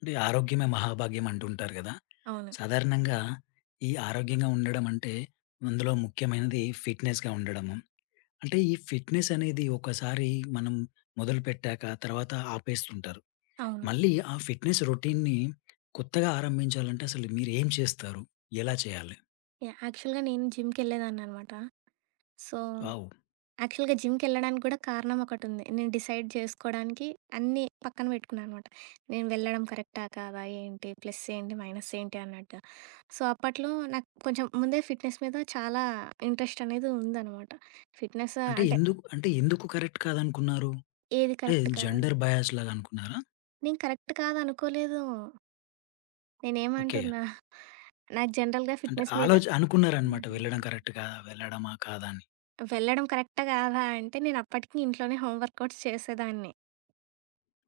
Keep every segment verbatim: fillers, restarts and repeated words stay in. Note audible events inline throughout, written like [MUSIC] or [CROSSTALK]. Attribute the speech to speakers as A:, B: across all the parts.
A: అంటే ఆరోగ్యమే మహాభాగ్యం అంటుంటారు కదా!
B: అవును.
A: సాధారణంగా ఈ ఆరోగ్యంగా ఉండడం అంటే అందులో ముఖ్యమైనది ఫిట్‌నెస్‌గా ఉండడము. అంటే ఈ ఫిట్‌నెస్ అనేది ఒకసారి మనం మొదలుపెట్టాక తర్వాత ఆపేస్తుంటారు.
B: అవును.
A: మళ్ళీ ఆ ఫిట్‌నెస్ రొటీన్‌ని కొత్తగా ఆరంభించాలంటే అసలు మీరేం చేస్తారు? ఎలా చేయాలి?
B: యాహ్! యాక్చువల్‌గా నేను జిమ్‌కెళ్ళేదాన్ననమాట. So,
A: wow!
B: యాక్చువల్‌గా జిమ్‌కెళ్ళడానికి కూడా కారణం ఒకటుంది. నేను డిసైడ్ చేసుకోడానికి అన్నీ పక్కన పెట్టుకున్నాననమాట. నేను వెళ్ళడం కరెక్టా? కాదా? ఏంటి? ప్లస్ ఏంటి? మైనస్ ఏంటి? అన్నట్టుగా. సో, అప్పట్లో నాకు కొంచెం ముందే ఫిట్‌నెస్ మీద చాలా ఇంట్రెస్ట్ అనేది ఉందనమాట. ఫిట్‌నెస్
A: అంటే
B: అంటే
A: ఎందుకు అంటే ఎందుకు కరెక్ట్ కాదనుకున్నారు?
B: ఏది
A: అంటే
B: కరెక్ట్ కాదు
A: జెండర్ బయాస్ లాగా అనుకున్నారా?
B: నేను కరెక్ట్ కాదనుకోలేదు.
A: ఓకే.
B: నేనేమంటున్నా నాకు జనరల్‌గా
A: అంటే
B: ఫిట్‌నెస్ మీద
A: ఆలోచ అనుకున్నారనమాట, వెళ్ళడం కరెక్ట్ కాదా? వెళ్ళడమా కాదా అని.
B: వెళ్ళడం కరెక్టా కాదా అంటే, నేనప్పటికి ఇంట్లోనే హోమ్ వర్కౌట్స్ చేసేదాన్ని.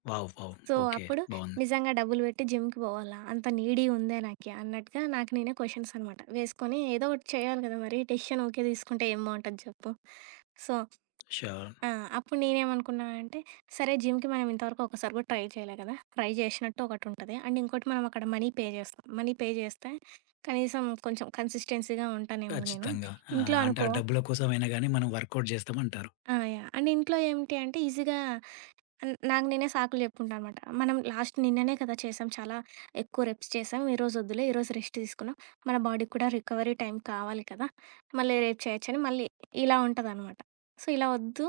A: వావ్! వావ్!
B: So,
A: okay.
B: అప్పుడు
A: బావుంది.
B: నిజంగా డబ్బులు పెట్టి జిమ్‌కి పోవాలా? అంత నీడీ ఉందే నాకి అన్నట్టుగా నాకు నేనే క్వెషన్స్ అనమాట వేసుకొని, ఏదో ఒకటి చేయాలి కదా! మరి డెసిషన్ ఊకే తీసుకుంటే ఏం బావుంటది చెప్పు? So
A: sure.
B: ఆ! అప్పుడు నేనేమనుకున్నా అంటే, సరే జిమ్‌కి మనం ఇంతవరకు ఒకసారి కూడా ట్రై చేయలే కదా! ట్రై చేసినట్టు ఒకటుంటది. అండ్ ఇంకోటి మనం అక్కడ మనీ పే చేస్తాం. మనీ పే చేస్తే కనీసం కొంచెం కన్సిస్టెన్సీగా ఉంటానేమో నేను.
A: ఖచ్చితంగా. ఆ!
B: ఇంట్లో
A: అంటే ఆ
B: అనుకో
A: డబ్బుల కోసమైనా గాని మనం వర్కౌట్ చేస్తామంటారు.
B: ఆ! యాహ్! అండ్ ఇంట్లో ఏమిటి అంటే ఈజీగా అన్ నాకు నేనే సాకులు చెప్పుకుంటా అనమాట. మనం లాస్ట్ నిన్ననే కదా చేసాం. చాలా ఎక్కువ రెప్స్ చేసాం. ఈరోజు వద్దులే, ఈరోజు రెస్ట్ తీసుకున్నాం. మన బాడీకి కూడా రికవరీ టైం కావాలి కదా! మళ్ళీ రేపు చేయొచ్చని మళ్ళీ ఇలా ఉంటదనమాట. సో, ఇలా వద్దు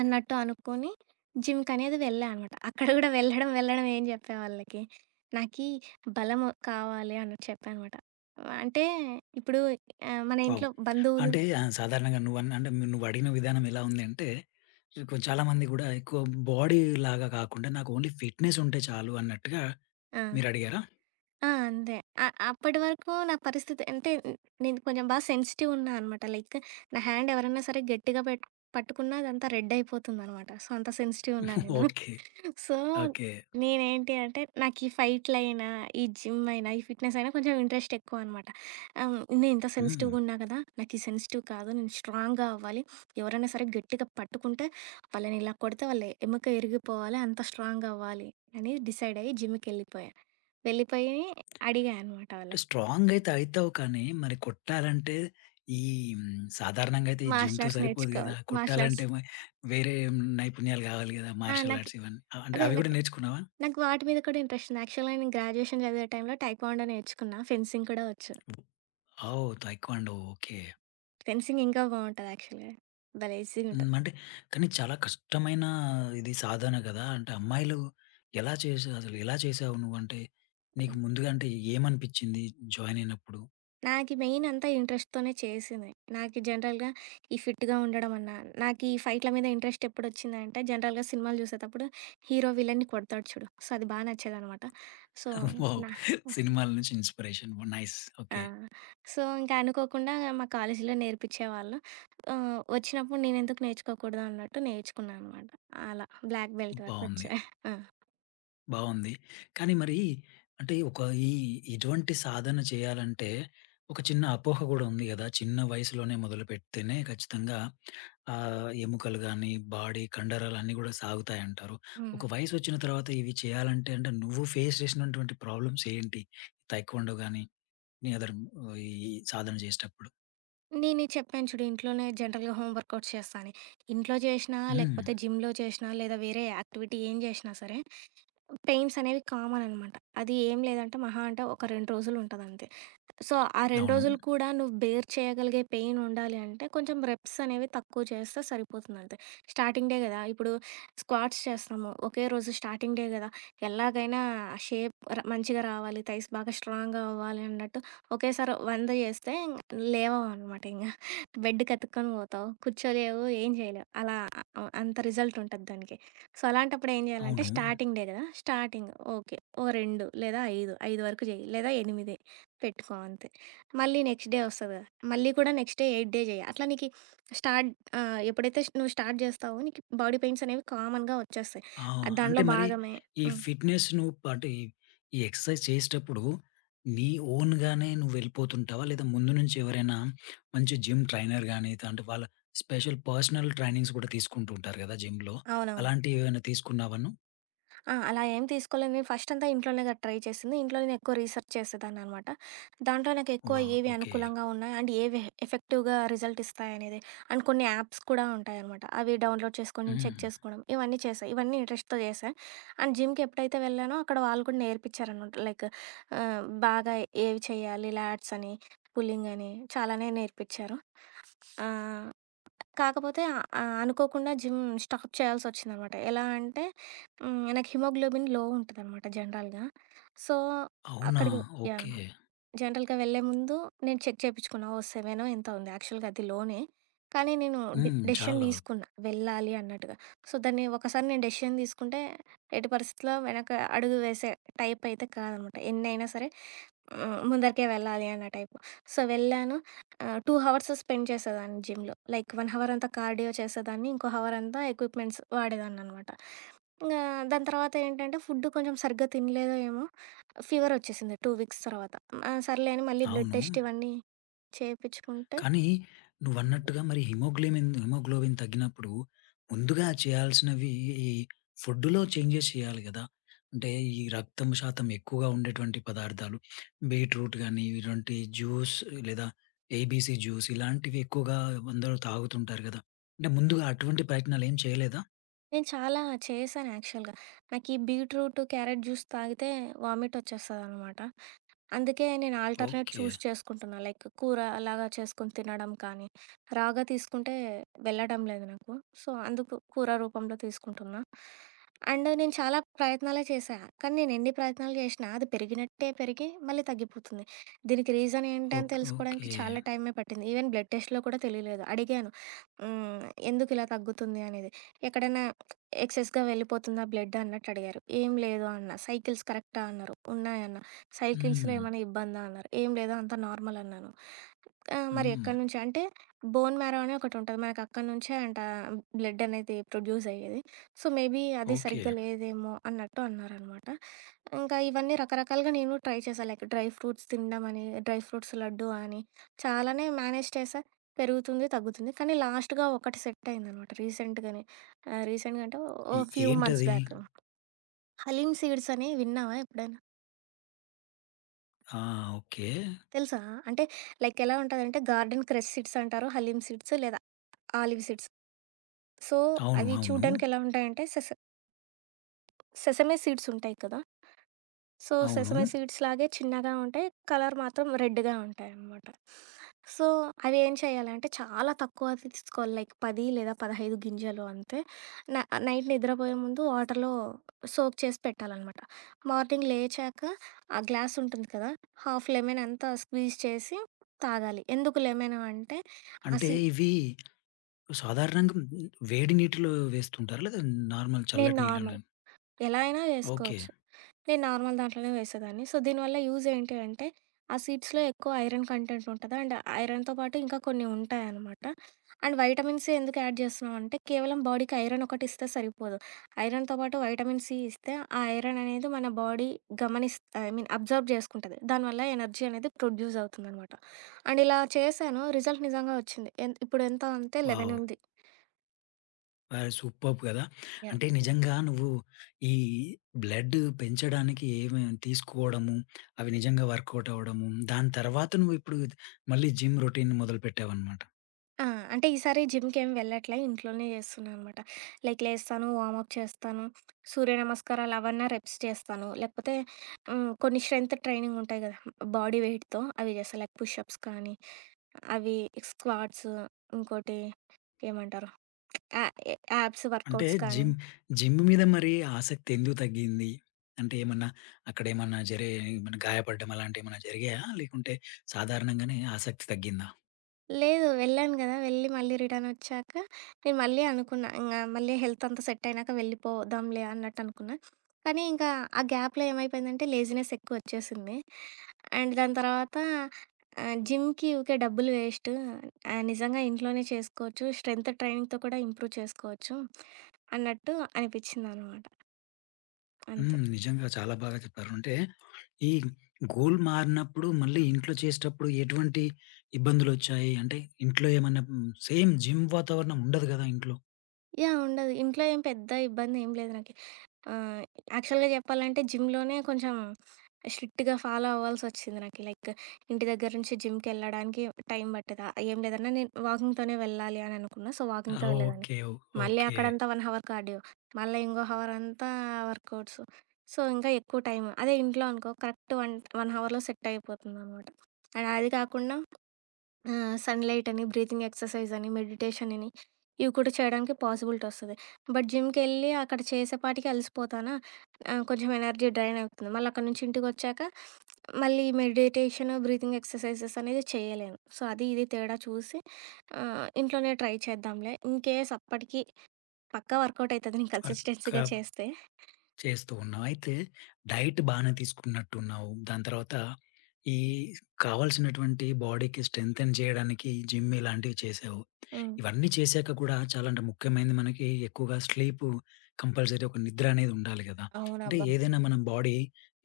B: అన్నట్టు అనుకోని జిమ్‌కనేది వెళ్ళా అనమాట. అక్కడ కూడా వెళ్ళడం, వెళ్ళడం ఏం చెప్పా వాళ్ళకి, నాకీ బలం కావాలి అన్నట్టు చెప్పా అనమాట. అంటే ఇప్పుడు ఆహ్, మన
A: వావ్!
B: ఇంట్లో బంధువులు
A: అంటే ఆహ్, సాధారణంగా నువ్వన్ అంటే నువ్వు అడిగిన విధానం ఎలా ఉంది అంటే, కొ చాలామంది కూడా ఎక్కువ బాడీ లాగా కాకుండా నాకు ఓన్లీ ఫిట్‌నెస్ ఉంటే చాలు అన్నట్టుగా
B: ఆ!
A: మీరడిగారా?
B: ఆ! అంతే. అ అప్పటి వరకు నా పరిస్థితి అంటే న- నేను కొంచెం బాగా సెన్సిటివ్ ఉన్నా అనమాట. లైక్ నా హ్యాండ్ ఎవరైనా సరే గట్టిగా పెట్ పట్టుకున్నా అదంతా రెడ్ అయిపోతుందనమాట. సో, అంత సెన్సిటివ్ ఉన్నా
A: [LAUGHS]
B: నేను.
A: ఓకే.
B: So,
A: okay.
B: నేనేంటి అంటే, నాకీ ఫైట్‌లైనా, ఈ జిమ్ అయినా, ఈ ఫిట్‌నెస్ అయినా కొంచెం ఇంట్రెస్ట్ ఎక్కువనమాట. ఆహ్, నేనింత
A: హ్మ్.
B: సెన్సిటివ్‌గున్నా కదా! నాకీ సెన్సిటివ్ కాదు. నేను స్ట్రాంగ్‌గా అవ్వాలి. ఎవరైనా సరే గట్టిగా పట్టుకుంటే, వాళ్ళని ఇలా కొడితే వాళ్ళ ఎముక ఇరిగిపోవాలి. అంత స్ట్రాంగ్ అవ్వాలి అని డిసైడ్ అయ్యి జిమ్‌కెళ్ళిపోయా. వెళ్ళిపోయి అడిగా అనమాట
A: అంటే
B: వాళ్ళకి.
A: స్ట్రాంగ్ అయితే అయితావు, కానీ మరి కొట్టాలంటే ఈ హ్మ్, సాధారణంగా అయితే ఈ
B: మార్షల్
A: జిమ్‌తో
B: ఆర్ట్స్
A: సరిపోదు గదా!
B: నేర్చుకోవాలి. Martial arts.
A: కొట్టాలంటే మ వేరే నైపుణ్యాలు కావాలి గదా!
B: ఆ!
A: మార్షల్
B: నాకు
A: ఆర్ట్స్ ఇవన్నీ. అ- అంటే
B: అదే
A: అవి కూడా
B: నాకు
A: నేర్చుకున్నావా?
B: నాకు వాటి మీద కూడా ఇంట్రెస్ట్ ఉంది. యాక్చువల్‌గా నేను గ్రాడ్యుయేషన్ చదివే టైంలో టైక్వాండో నేర్చుకున్నా. ఫెన్సింగ్ కూడా వచ్చు.
A: ఓహ్! Taekwondo okay.
B: ఫెన్సింగ్ ఇంకా బావుంటది యాక్చువల్‌గా. భలే
A: హ్మ్.
B: ఈజీగుంటది.
A: అంటే కానీ చాలా కష్టమైన ఇది సాధన గదా! అంటే అమ్మాయిలు ఎలా చేసా అసలు ఎలా చేసావు నువ్వంటే?
B: హ్మ్.
A: నీకు ముందుగా అంటే ఏమనిపించింది జాయిన్ అయినప్పుడు?
B: నాకి మెయిన్ అంతా ఇంట్రెస్ట్‌తోనే చేసింది. నాకి జనరల్‌గా ఈ ఫిట్‌గా ఉండడం అన్నా, నాకీ ఫైట్‌ల మీద ఇంట్రెస్ట్ ఎప్పుడొచ్చిందంటే, జనరల్‌గా సినిమాలు జూసేతప్పుడు హీరో విలన్ని కొడతాడు చూడు. సో, అది బా నచ్చేదనమాట. So,
A: [LAUGHS] wow!
B: నా
A: సినిమాల నుంచి ఇన్‌స్పిరేషన్. నైస్.
B: ఆ!
A: ఓకే.
B: సో, ఇంకా అనుకోకుండా మా కాలేజీలో నేర్పిచ్చేవాళ్ళు. ఆహ్, వచ్చినప్పుడు నేనెందుకు నేర్చుకోకూడదు అన్నట్టు నేర్చుకున్నా అనమాట. అలా బ్లాక్ బెల్ట్
A: బావుంది.
B: వరకొచ్చా. ఆ!
A: బావుంది. కానీ మరి అంటే ఒక ఈ ఇటువంటి సాధన చేయాలంటే ఒక చిన్న అపోహ గూడా ఉంది గదా! చిన్న వయసులోనే మొదలుపెడితేనే ఖచ్చితంగా ఆహ్, ఎముకలు గాని, బాడీ కండరాలన్నీ గూడా సాగుతాయంటారు.
B: హ్మ్.
A: ఒక వయసొచ్చిన తర్వాత ఇవి చేయాలంటే అంటే నువ్వు ఫేస్ చేసినటువంటి ప్రాబ్లమ్స్ ఏంటి? తైక్వాండో గాని, నీ అదర్ ఆహ్, ఈ సాధన చేసేటప్పుడు.
B: నేను చెప్పాను చూడు ఇంట్లోనే జనరల్‌గా హోమ్ వర్కౌట్స్ చేస్తా అని. ఇంట్లో చేషినా,
A: హ్మ్.
B: లేకపోతే జిమ్‌లో చేషినా, లేదా వేరే యాక్టివిటీ ఏం చేషినా సరే పెయిన్స్ అనేవి కామన్ అనమాట. అది ఏం లేదంటే మహా అంటే ఒక రెండు రోజులుంటదంతే. సో, ఆ రెండు
A: అవును.
B: రోజులు కూడా నువ్వు బేర్ చేయగలిగే పెయిన్ ఉండాలి అంటే, కొంచెం రెప్స్ అనేవి తక్కువ చేస్తే సరిపోతుందంతే. స్టార్టింగ్ డే గదా! ఇప్పుడు స్క్వాట్స్ చేస్తాము. ఒకే రోజు స్టార్టింగ్ డే గదా! ఎలాగైనా షేప్ ర మంచిగా రావాలి, థైస్ బాగా స్ట్రాంగ్‌గా అవ్వాలి అన్నట్టు ఒకేసారి వంద చేస్తే ఇంగ లేవవనమాట ఇంగ. బెడ్‌కి అతుక్కొని పోతావు, కూర్చోలేవు, ఏం చేయలేవు. అలా అ అంత రిజల్ట్ ఉంటది దానికి. సో, అలాంటప్పుడు ఏం చేయాలంటే
A: అవును.
B: స్టార్టింగ్ డే గదా! Starting okay. ఓ రెండు లేదా ఐదు, ఐదు వరకు చెయ్యి లేదా ఎనిమిది పెట్టుకో అంతే. మళ్ళీ నెక్స్ట్ డే వస్తది గదా! మళ్ళీ కూడా నెక్స్ట్ డే ఎనిమిది డే చేయి. అట్లా నీకి స్టార్ట్ ఆహ్, ఎప్పుడైతే నువ్వు స్టార్ట్ జేస్తావో నీకు బాడీ పెయిన్స్ అనేవి కామన్‌గా వచ్చేస్తాయి.
A: ఆ!
B: అది
A: అంటే
B: దాంట్లో
A: మరి
B: భాగమే.
A: ఈ
B: హ్మ్.
A: ఫిట్‌నెస్ నువ్వు అంటే ఈ ఈ ఎక్సర్సైజ్ చేసేటప్పుడు నీ ఓన్‌గానే నువ్వు వెళ్ళిపోతుంటావా? లేదా ముందు నుంచి ఎవరైనా మంచి జిమ్ ట్రైనర్ గాని, అంటే వాళ్ళ స్పెషల్ పర్సనల్ ట్రైనింగ్స్ కూడా తీసుకుంటూ ఉంటారు గదా జిమ్‌లో.
B: అవునవును.
A: అలాంటివి ఏమైనా తీసుకున్నావా నువ్వు?
B: ఆ! అలా ఏం తీసుకోలేదు. నేను ఫస్ట్ అంతా ఇంట్లోనే కదా ట్రై చేసింది. ఇంట్లో నేను ఎక్కువ రీసెర్చ్ చేసేదాన్ననమాట. దాంట్లో నాకు ఎక్కువ
A: వావ్!
B: ఏవి
A: ఓకే.
B: అనుకూలంగా ఉన్నాయి అండ్ ఏవి ఎఫెక్టివ్‌గా రిజల్ట్ ఇస్తాయనేది. అండ్ కొన్ని యాప్స్ కూడా ఉంటాయనమాట. అవి డౌన్‌లోడ్ చేసుకొని చెక్
A: హ్మ్.
B: చేసుకోవడం ఇవన్నీ చేశా. ఇవన్నీ ఇంట్రెస్ట్‌తో చేశా. అండ్ జిమ్‌కి ఎప్పుడైతే వెళ్ళానో అక్కడ వాళ్ళు కూడా నేర్పించారనమాట. లైక్ ఆహ్, బాగా ఏవి చేయాలి లాట్స్ అని, పుల్లింగ్ అని చాలానే నేర్పించారు. ఆ! కాకపోతే ఆహ్, ఆహ్, అనుకోకుండా జిమ్ స్టాప్ చేయాల్సొచ్చిందనమాట. ఎలా అంటే హ్మ్, నాకు హిమోగ్లోబిన్ లో ఉంటదనమాట జనరల్‌గా. సో,
A: అవునా?
B: అక్కడికి యాహ్!
A: ఓకే.
B: జనరల్‌గా వెళ్ళే ముందు నేను చెక్ చేపిచ్చుకున్నా. ఓ ఏడు ఎంతో ఉంది. యాక్చువల్‌గా అది లోనే. కానీ నేను డె
A: హ్మ్. చాలా
B: డెసిషన్
A: వరకు.
B: తీసుకున్నా వెళ్ళాలి అన్నట్టుగా. సో, దాన్ని ఒకసారి నేను డెసిషన్ తీసుకుంటే ఎట్టి పరిస్థితిలో వెనక అడుగు వేసే టైప్ అయితే కాదనమాట. ఎన్నైనా సరే హ్మ్, ముందరికే వెళ్ళాలి అన్న టైపు. సో, వెళ్ళాను. ఆహ్, రెండు హవర్స్ స్పెండ్ చేసేదాన్ని జిమ్‌లో. లైక్ ఒక హవర్ అంతా కార్డియో చేసేదాన్ని. ఇంకో హవర్ అంతా ఎక్విప్‌మెంట్స్ వాడేదాన్ననమాట. ఇంగా దాని తర్వాత ఏంటంటే ఫుడ్ కొంచెం సరిగ్గా తినలేదో ఏమో ఫీవర్ వచ్చేసింది రెండు వీక్స్ తర్వాత. ఆ! సర్లే అని మళ్ళీ బ్లడ్ ఓకే.
A: అవును.
B: టెస్ట్ ఇవన్నీ చేపిచ్చుకుంటే
A: కానీ నువ్వన్నట్టుగా మరి హిమోగ్లోబిన్ హిమోగ్లోబిన్ తగ్గినప్పుడు ముందుగా చేయాల్సినవి ఈ ఫుడ్‌లో చేంజెస్ చేయాలి గదా! అంటే ఈ రక్తం శాతం ఎక్కువగా ఉండేటువంటి పదార్థాలు బీట్‌రూట్ గాని, ఇలాంటి జ్యూస్ లేదా ఏబీసీ జ్యూస్ ఇలాంటివి ఎక్కువగా అందరూ తాగుతుంటారు గదా! అంటే ముందుగా అటువంటి ప్రయత్నాలేం చేయలేదా?
B: నేను చాలా చేశాను యాక్చువల్‌గా. నాకు ఈ బీట్రూట్, క్యారెట్ జ్యూస్ తాగితే వామిట్ వచ్చేస్తదనమాట. అందుకే నేను ఆల్టర్‌నేట్
A: ఓకే.
B: చూస్ చేసుకుంటున్నా. లైక్ కూర అలాగా చేసుకొని తినడం కానీ, రాగా తీసుకుంటే వెళ్ళడం లేదు నాకు. సో, అందుకు కూర రూపంలో తీసుకుంటున్నా. అండ్ నేను చాలా ప్రయత్నాలే చేశా. కానీ నేను ఎన్ని ప్రయత్నాలు చేసినా అది పెరిగినట్టే పెరిగి మళ్ళీ తగ్గిపోతుంది. దీనికి రీజన్ ఏంటి అని
A: ఓకే.
B: తెలుసుకోవడానికి
A: ఓకే.
B: చాలా టైమే పట్టింది. ఈవెన్ బ్లడ్ టెస్ట్‌లో కూడా తెలియలేదు. అడిగాను. హ్మ్. ఎందుకు ఇలా తగ్గుతుంది అనేది? ఎక్కడైనా ఎక్సెస్‌గా వెళ్ళిపోతుందా బ్లడ్ అన్నట్టు అడిగారు. ఏం లేదు అన్నా. సైకిల్స్ కరెక్టా అన్నారు. ఉన్నాయన్నా. సైకిల్స్‌లో
A: హ్మ్.
B: ఏమైనా ఇబ్బందా అన్నారు. ఏం లేదు అంతా నార్మల్ అన్నాను. ఆహ్, మరి
A: హ్మ్.
B: ఎక్కడి నుంచి అంటే బోన్ మ్యారో అని ఒకటుంటది. మనకు అక్కడి నుంచే అంట బ్లడ్ అనేది ప్రొడ్యూస్ అయ్యేది. సో, మేబీ అది
A: ఓకే.
B: సరిగ్గా లేదేమో అన్నట్టు అన్నారనమాట. ఇంకా ఇవన్నీ రకరకాలుగా నేను ట్రై చేశా. లైక్ డ్రై ఫ్రూట్స్ తినడం అని, డ్రై ఫ్రూట్స్ లడ్డు అని చాలానే మేనేజ్ చేశా. పెరుగుతుంది, తగ్గుతుంది. కానీ లాస్ట్‌గా ఒకటి సెట్ అయిందనమాట రీసెంట్‌గానే. ఆహ్, రీసెంట్‌గా అంటే ఓ
A: ఎ
B: ఫ్యూ మంత్స్
A: ఏంటది?
B: బ్యాక్. హలీమ్ సీడ్స్ అని విన్నావా ఎప్పుడైనా?
A: ఆ! ఓకే.
B: తెలుసా? అంటే లైక్ ఎలా ఉంటదంటే గార్డెన్ క్రెస్ సీడ్స్ అంటారు. హలీం సీడ్స్ లేదా ఆలివ్ సీడ్స్. సో,
A: అవును.
B: అవి
A: అవును.
B: చూడ్డానికెలా ఉంటాయంటే సెస సెసమే సీడ్స్ ఉంటాయి కదా! సో,
A: అవును.
B: సెసమే సీడ్స్ లాగే చిన్నగా ఉంటాయి. కలర్ మాత్రం రెడ్‌గా ఉంటాయనమాట. సో, అవి ఏం చేయాలంటే చాలా తక్కువ తీసుకోవాలి. లైక్ పది లేదా పదిహేను గింజలు అంతే. న నైట్ నిద్రపోయే ముందు వాటర్‌లో సోక్ చేసి పెట్టాలనమాట. మార్నింగ్ లేచాక ఆ గ్లాస్ ఉంటుంది కదా! హాఫ్ లెమన్ అంతా స్క్వీజ్ చేసి తాగాలి. ఎందుకు లెమన్ అంటే,
A: అంటే
B: అసి
A: ఇవి సాధారణంగా వేడి నీటిలో వేస్తుంటారా? లేదా నార్మల్
B: నేను
A: చల్లటి నీళ్ళలోనా?
B: నార్మల్ ఎలా అయినా
A: ఓకే.
B: చేసుకోవచ్చు. నేను నార్మల్ దాంట్లోనే వేసేదాన్ని. సో, దీనివల్ల యూజ్ ఏంటి అంటే, ఆ సీడ్స్‌లో ఎక్కువ ఐరన్ కంటెంట్ ఉంటది. అండ్ ఐరన్‌తో పాటు ఇంకా కొన్ని ఉంటాయనమాట. అండ్ వైటమిన్ సి ఎందుకు యాడ్ చేస్తున్నామంటే, కేవలం బాడీకి ఐరన్ ఒకటి ఇస్తే సరిపోదు. ఐరన్‌తో పాటు వైటమిన్ సి ఇస్తే, ఆ ఐరన్ అనేది మన బాడీ గమనిస్ ఐ మీన్ అబ్జర్వ్ చేసుకుంటది. దానివల్ల ఎనర్జీ అనేది ప్రొడ్యూస్ అవుతుందనమాట. అండ్ ఇలా చేశాను. రిజల్ట్ నిజంగా వచ్చింది. ఎన్ ఇప్పుడు ఎంత అంటే పదకొండు
A: వావ్!
B: ఉంది.
A: ఆహ్, సూపర్బ్ కదా! అంటే
B: యాహ్!
A: నిజంగా నువ్వు ఈ బ్లడ్ పెంచడానికి ఏమేమి తీసుకోవడము, అవి నిజంగా వర్కౌట్ అవ్వడము, దాని తర్వాత నువ్వు ఇప్పుడు మళ్ళీ జిమ్ రొటీన్ మొదలుపెట్టావన్నమాట.
B: ఆ! అంటే ఈసారి జిమ్‌కేం వెళ్ళట్లే. ఇంట్లోనే చేస్తున్నా అనమాట. లైక్ లేస్తాను, వార్మప్ చేస్తాను, సూర్య నమస్కారాలు అవన్నా రెప్స్ చేస్తాను. లేకపోతే హ్మ్, కొన్ని స్ట్రెంత్ ట్రైనింగ్ ఉంటాయి కదా! బాడీ వెయిట్‌తో అవి చేస్తా. లైక్ పుష్ అప్స్ కానీ, అవి స్క్వాట్స్ ఇంకోటి ఏమంటారు? యా యాబ్స్
A: అంటే
B: వర్కౌట్స్ కానీ.
A: జిమ్ జిమ్ మీద మరి ఆసక్తి ఎందుకు తగ్గింది? అంటే ఏమన్నా అక్కడేమన్నా జరే ఏమన్నా గాయపడడం అలాంటియేమన్నా జరిగాయా? లేకుంటే సాధారణంగానే ఆసక్తి తగ్గిందా?
B: లేదు. వెళ్ళాను గదా! వెళ్ళి మళ్ళీ రిటర్నొచ్చాక నేను మళ్ళీ అనుకున్నా. ఇంగా మళ్ళీ హెల్త్ అంతా సెట్ అయినాక వెళ్ళిపోదాంలే అన్నట్టనుకున్నా. కానీ ఇంకా ఆ గ్యాప్‌లో ఏమైపోయిందంటే లేజినెస్ ఎక్కువొచ్చేసింది. అండ్ దాని తర్వాత ఆహ్, జిమ్‌కి ఊకే డబ్బులు వేస్ట్. ఆహ్, నిజంగా ఇంట్లోనే చేసుకోవచ్చు. స్ట్రెంత్ ట్రైనింగ్‌తో కూడా ఇంప్రూవ్ చేసుకోవచ్చు అన్నట్టు అనిపిచ్చిందనమాట. అంతే.
A: హ్మ్. నిజంగా చాలా బాగా చెప్పారు. అంటే ఈ గోల్ మారినప్పుడు మళ్ళీ ఇంట్లో చేసేటప్పుడు ఎటువంటి ఇబ్బందులొచ్చాయి? అంటే ఇంట్లో ఏమన్నా హ్మ్, సేమ్ జిమ్ వాతావరణం ఉండదు గదా ఇంట్లో.
B: యాహ్! ఉండదు. ఇంట్లో ఏం పెద్ద ఇబ్బందేం లేదు నాకు. ఆ! యాక్చువల్‌గా చెప్పాలంటే జిమ్‌లోనే కొంచెం స్ట్రిక్ట్‌గా ఫాలో అవ్వాల్సొచ్చింది నాకు. లైక్ ఇంటి దగ్గర నుంచి జిమ్‌కెళ్ళడానికి టైం పట్టేది. ఆహ్, ఏం లేదన్నా నేను వాకింగ్‌తోనే వెళ్ళాలి అని అనుకున్నా. సో, వాకింగ్‌తో వెళ్ళేదాన్ని.
A: ఓకే.
B: మళ్ళీ
A: ఓకే.
B: అక్కడంతా ఒక హవర్ కార్డియో. మళ్ళా ఇంకో హవర్ అంతా వర్కౌట్స్. సో, ఇంకా ఎక్కువ టైం. అదే ఇంట్లో అనుకో కరెక్ట్ వన్ ఒక హవర్‌లో సెట్ అయిపోతుందనమాట. అండ్ అది కాకుండా ఆ! సన్‌లైట్ అని, బ్రీతింగ్ ఎక్సర్‌సైజ్ అని, మెడిటేషన్ అని, ఇవి కూడా చేయడానికి పాసిబిలిటీ వస్తది. బట్ జిమ్‌కెళ్ళి అక్కడ చేసేపాటికి అలసిపోతానా, ఆహ్, కొంచెం ఎనర్జీ డ్రైన్ అవుతుంది. మళ్ళీ అక్కడి నుంచి ఇంటికొచ్చాక మళ్ళీ మెడిటేషన్, బ్రీతింగ్ ఎక్సర్‌సైజెస్ అనేది చేయలేను. సో, అది ఇది తేడా చూసి ఆహ్, ఇంట్లోనే ట్రై చేద్దాంలే. ఇన్‌కేస్ అప్పటికి పక్కా వర్కౌట్ అయితది నేను కన్సిస్టెన్సీగా
A: వర్కప్
B: చేస్తే.
A: చేస్తూ ఉన్నావు. అయితే డైట్ బానే తీసుకున్నట్టున్నావు. దాని తర్వాత ఈ కావాల్సినటువంటి బాడీకి స్ట్రెంథెన్ చేయడానికి జిమ్ ఇలాంటివి చేసావు.
B: హ్మ్.
A: ఇవన్నీ చేశాక కూడా చాలా అంటే ముఖ్యమైనది మనకి ఎక్కువగా స్లీపు, కంపల్సరీ ఒక నిద్ర అనేది ఉండాలి గదా! అంటే
B: అవునబ్బా!
A: ఏదైనా మనం బాడీ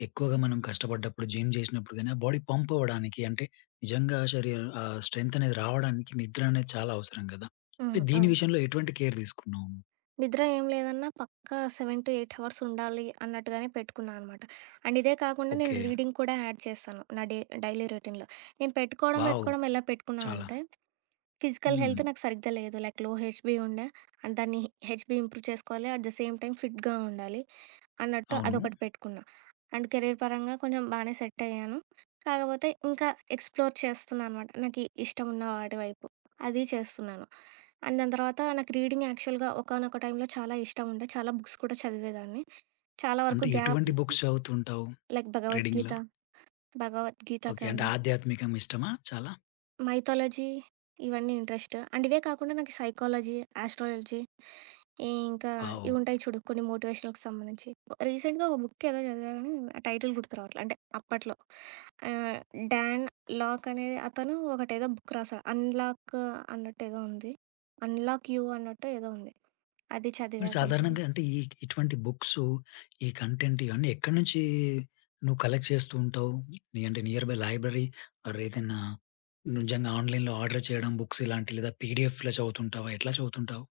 A: ఎక్కువగా మనం కష్టపడ్డప్పుడు, జిమ్ చేసినప్పుడు గాని, ఆ బాడీ పంప్ అవ్వడానికి అంటే నిజంగా శరీర ఆహ్, స్ట్రెంత్ అనేది రావడానికి నిద్ర అనేది చాలా అవసరం గదా! అంటే
B: హ్మ్.
A: దీని
B: అవును.
A: విషయంలో ఎటువంటి కేర్ తీసుకున్నావు?
B: నిద్ర ఏం లేదన్నా పక్కా ఏడు ఎనిమిది అవర్స్ ఉండాలి అన్నట్టుగానే పెట్టుకున్నా అనమాట. అండ్ ఇదే కాకుండా నేను
A: ఓకే.
B: రీడింగ్ కూడా యాడ్ చేశాను. నా డే డైలీ రొటీన్‌లో. నేను పెట్టుకోవడం,
A: వావ్!
B: పెట్టుకోవడం ఎలా పెట్టుకున్నా
A: చాలా.
B: అంటే ఫిజికల్
A: హ్మ్.
B: హెల్త్ నాకు సరిగ్గా లేదు. లైక్ లో హెచ్‌బీ ఉండే. అండ్ దాన్ని హెచ్‌బీ ఇంప్రూవ్ చేసుకోవాలి. అట్ ద సేమ్ టైమ్ ఫిట్‌గా ఉండాలి అన్నట్టు
A: అవును.
B: అదొకటి పెట్టుకున్నా. అండ్ కెరీర్ పరంగా కొంచెం బానే సెట్ అయ్యాను. కాకపోతే ఇంకా ఎక్స్‌ప్లోర్ చేస్తున్నా అనమాట. నాకు ఇష్టమున్న వాటి వైపు. అది చేస్తున్నాను. అండ్ దాని తర్వాత నాకు రీడింగ్ యాక్చువల్‌గా ఒకానొక టైంలో చాలా ఇష్టం ఉండే. చాలా బుక్స్ కూడా చదివేదాన్ని. చాలా
A: అంటే
B: వరకు గ్యాప్.
A: ఎటువంటి బుక్స్ చదువుతుంటావు
B: లైక్ భగవద్గీత,
A: రీడింగ్‌లో?
B: భగవద్గీత
A: ఓకే. అంటే
B: కానీ
A: ఆధ్యాత్మికం ఇష్టమా చాలా?
B: మైథాలజీ ఇవన్నీ ఇంట్రెస్ట్. అండ్ ఇవే కాకుండా నాకు సైకాలజీ, ఆస్ట్రాలజీ ఈ ఇంకా
A: వావ్!
B: ఇవుంటాయి చూడు కొన్ని మోటివేషనల్‌కి సంబంధించి. రీసెంట్‌గా ఒక బుక్ ఏదో చదివా గానీ ఆ టైటిల్ గుర్తు రావట్లే. అంటే అప్పట్లో ఆహ్, డాన్ లాక్ అనే అతను ఒకటేదో బుక్ రాసాడు. 'అన్‌లాక్' అన్నట్టేదో ఉంది. 'అన్‌లాక్ యూ' అన్నట్టో ఏదో ఉంది. అది
A: మరి
B: చదివా కొంచెం.
A: సాధారణంగా అంటే ఈ ఇటువంటి బుక్స్, ఈ కంటెంట్ ఇవన్నీ ఎక్కడి నుంచి నువ్వు కలెక్ట్ చేస్తూ ఉంటావు? నీ అంటే నియర్ బై లైబ్రరీ ఆర్ ఏదైనా నిజంగా ఆన్‌లైన్‌లో ఆర్డర్ చేయడం బుక్స్ ఇలాంటి లేదా పీడిఎఫ్‌లో చదువుతుంటావా? ఎట్లా చదువుతుంటావు?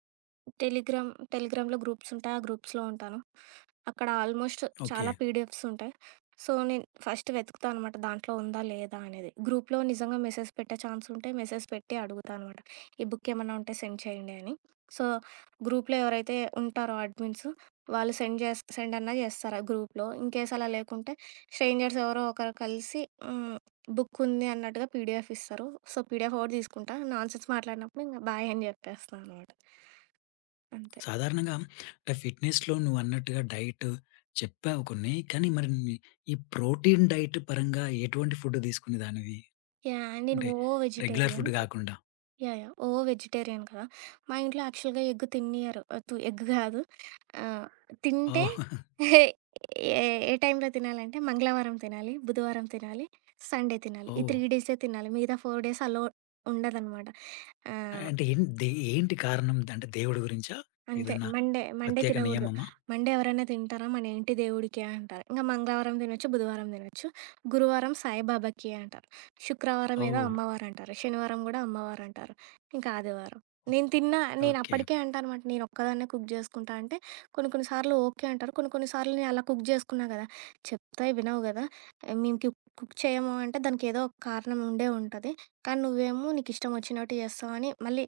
B: టెలిగ్రామ్ టెలిగ్రామ్‌లో గ్రూప్స్ ఉంటాయి. ఆ గ్రూప్స్‌లో ఉంటాను. అక్కడ ఆల్మోస్ట్
A: ఓకే.
B: చాలా పీడిఎఫ్స్ ఉంటాయి. సో, నేను ఫస్ట్ వెతుకుతా అనమాట దాంట్లో ఉందా? లేదా? అనేది. గ్రూప్‌లో నిజంగా మెసేజ్ పెట్టే ఛాన్స్ ఉంటే మెసేజ్ పెట్టి అడుగుతా అనమాట. ఈ బుక్ ఏమన్నా ఉంటే సెండ్ చేయండి అని. సో, గ్రూప్‌లో ఎవరైతే ఉంటారో అడ్మిన్స్ వాళ్ళు సెండ్ చేస్ సెండ్ అన్నా చేస్తారు ఆ గ్రూప్‌లో. ఇన్‌కేస్ అలా లేకుంటే స్ట్రేంజర్స్ ఎవరో ఒకరు కలిసి హ్మ్, బుక్ ఉంది అన్నట్టుగా పీడిఎఫ్ ఇస్తారు. సో, పీడిఎఫ్ ఒకటి తీసుకుంటా. నాన్‌సెన్స్ మాట్లాడినప్పుడు ఇంక బాయ్ అని చెప్పేస్తా అనమాట. అంతే.
A: సాధారణంగా అంటే ఫిట్‌నెస్‌లో నువ్వన్నట్టుగా డైట్ చెప్పావు కొన్ని. కానీ మరి నీ ఈ ప్రోటీన్ డైట్ పరంగా ఎటువంటి ఫుడ్ తీసుకునేదానివి?
B: యాహ్! నేను
A: అంటే
B: ఓ
A: రెగ్యులర్
B: వెజిటేరియన్.
A: ఫుడ్ గాకుండా.
B: యాహ్! యాహ్! ఓ వెజిటేరియన్ కదా! మా ఇంట్లో యాక్చువల్‌గా ఎగ్ తిన్నియ్యరు. తు ఎగ్ కాదు. ఆహ్, తింటే
A: ఓహ్!
B: [LAUGHS] ఏ ఏ టైంలో తినాలంటే మంగళవారం తినాలి, బుధవారం తినాలి, సండే తినాలి. ఈ
A: ఓహ్!
B: మూడు డేసే తినాలి. మిగతా నాలుగు డేస్ అలో ఉండదనమాట. ఆ!
A: అంటే ఏం దే ఏంటి కారణం? అంటే దేవుడి గురించా?
B: అంతే.
A: ఏదన్నా
B: మండే, మండే
A: ప్రత్యేక
B: తినగూడదు.
A: నియమమా?
B: మండే ఎవరైనా తింటారా? మన ఇంటి దేవుడికే అంటారు. ఇంక మంగళవారం తినొచ్చు, బుధవారం తినొచ్చు. గురువారం సాయిబాబాకి అంటారు. శుక్రవారం ఏదో
A: ఓహ్!
B: అమ్మవారంటారు. శనివారం గూడా అమ్మవారంటారు. ఇంకా ఆదివారం. నేను తిన్నా
A: ఓకే.
B: నేనప్పటికే అంటానమాట. నేనొక్కదాన్నే కుక్ జేసుకుంటా అంటే, కొన్ని కొన్ని సార్లు ఓకే అంటారు. కొన్ని కొన్ని సార్లు నేను అలా కుక్ జేసుకున్నా గదా! చెప్తే వినవు గదా! ఆహ్, మేము క్యు కుక్ చేయము అంటే దానికేదో ఒక కారణం ఉండే ఉంటది. కానీ నువ్వేమో నీకిష్టం ఒచ్చినట్టు జేస్తావని మళ్ళీ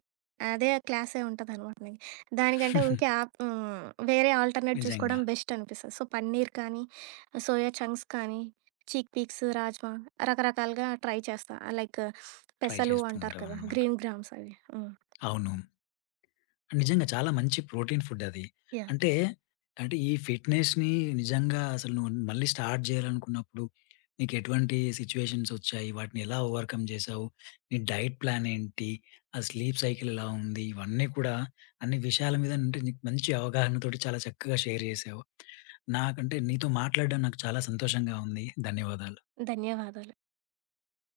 B: అదే క్లాసే ఉంటదనమాట నీకు. దానికంటే ఊరికే
A: [LAUGHS]
B: ఆప్ హ్మ్. వేరే ఆల్టర్‌నేట్
A: నిజంగా
B: చూసుకోవడం బెస్ట్ అనిపిస్తది. సో, పన్నీర్ కానీ, సోయా చంక్స్ కానీ, చీక్ పీక్స్, రాజ్మా రకరకాలుగా ట్రై చేస్తా. లైక్
A: ట్రై
B: పెసలు
A: చేస్తూ
B: అంటారు కదా!
A: ఉంటావన్నమాట.
B: గ్రీన్ గ్రామ్స్ అవి. హ్మ్.
A: అవును. నిజంగా చాలా మంచి ప్రోటీన్ ఫుడ్ అది.
B: యాహ్!
A: అంటే, అంటే ఈ ఫిట్‌నెస్‌ని నిజంగా అసలు నువ్వు మళ్ళీ స్టార్ట్ చేయాలనుకున్నప్పుడు నీకెటువంటి సిట్యుయేషన్స్ వచ్చాయి? వాటిని ఎలా ఓవర్‌కమ్ చేశావు? నీ డైట్ ప్లాన్ ఏంటి? ఆ స్లీప్ సైకిల్ ఎలా ఉంది? ఇవన్నీ కూడా అన్ని విషయాల మీద అంటే నీకు మంచి అవగాహనతోటి చాలా చక్కగా షేర్ చేశావు. నాకంటే నీతో మాట్లాడడం నాకు చాలా సంతోషంగా ఉంది. ధన్యవాదాలు.
B: ధన్యవాదాలు.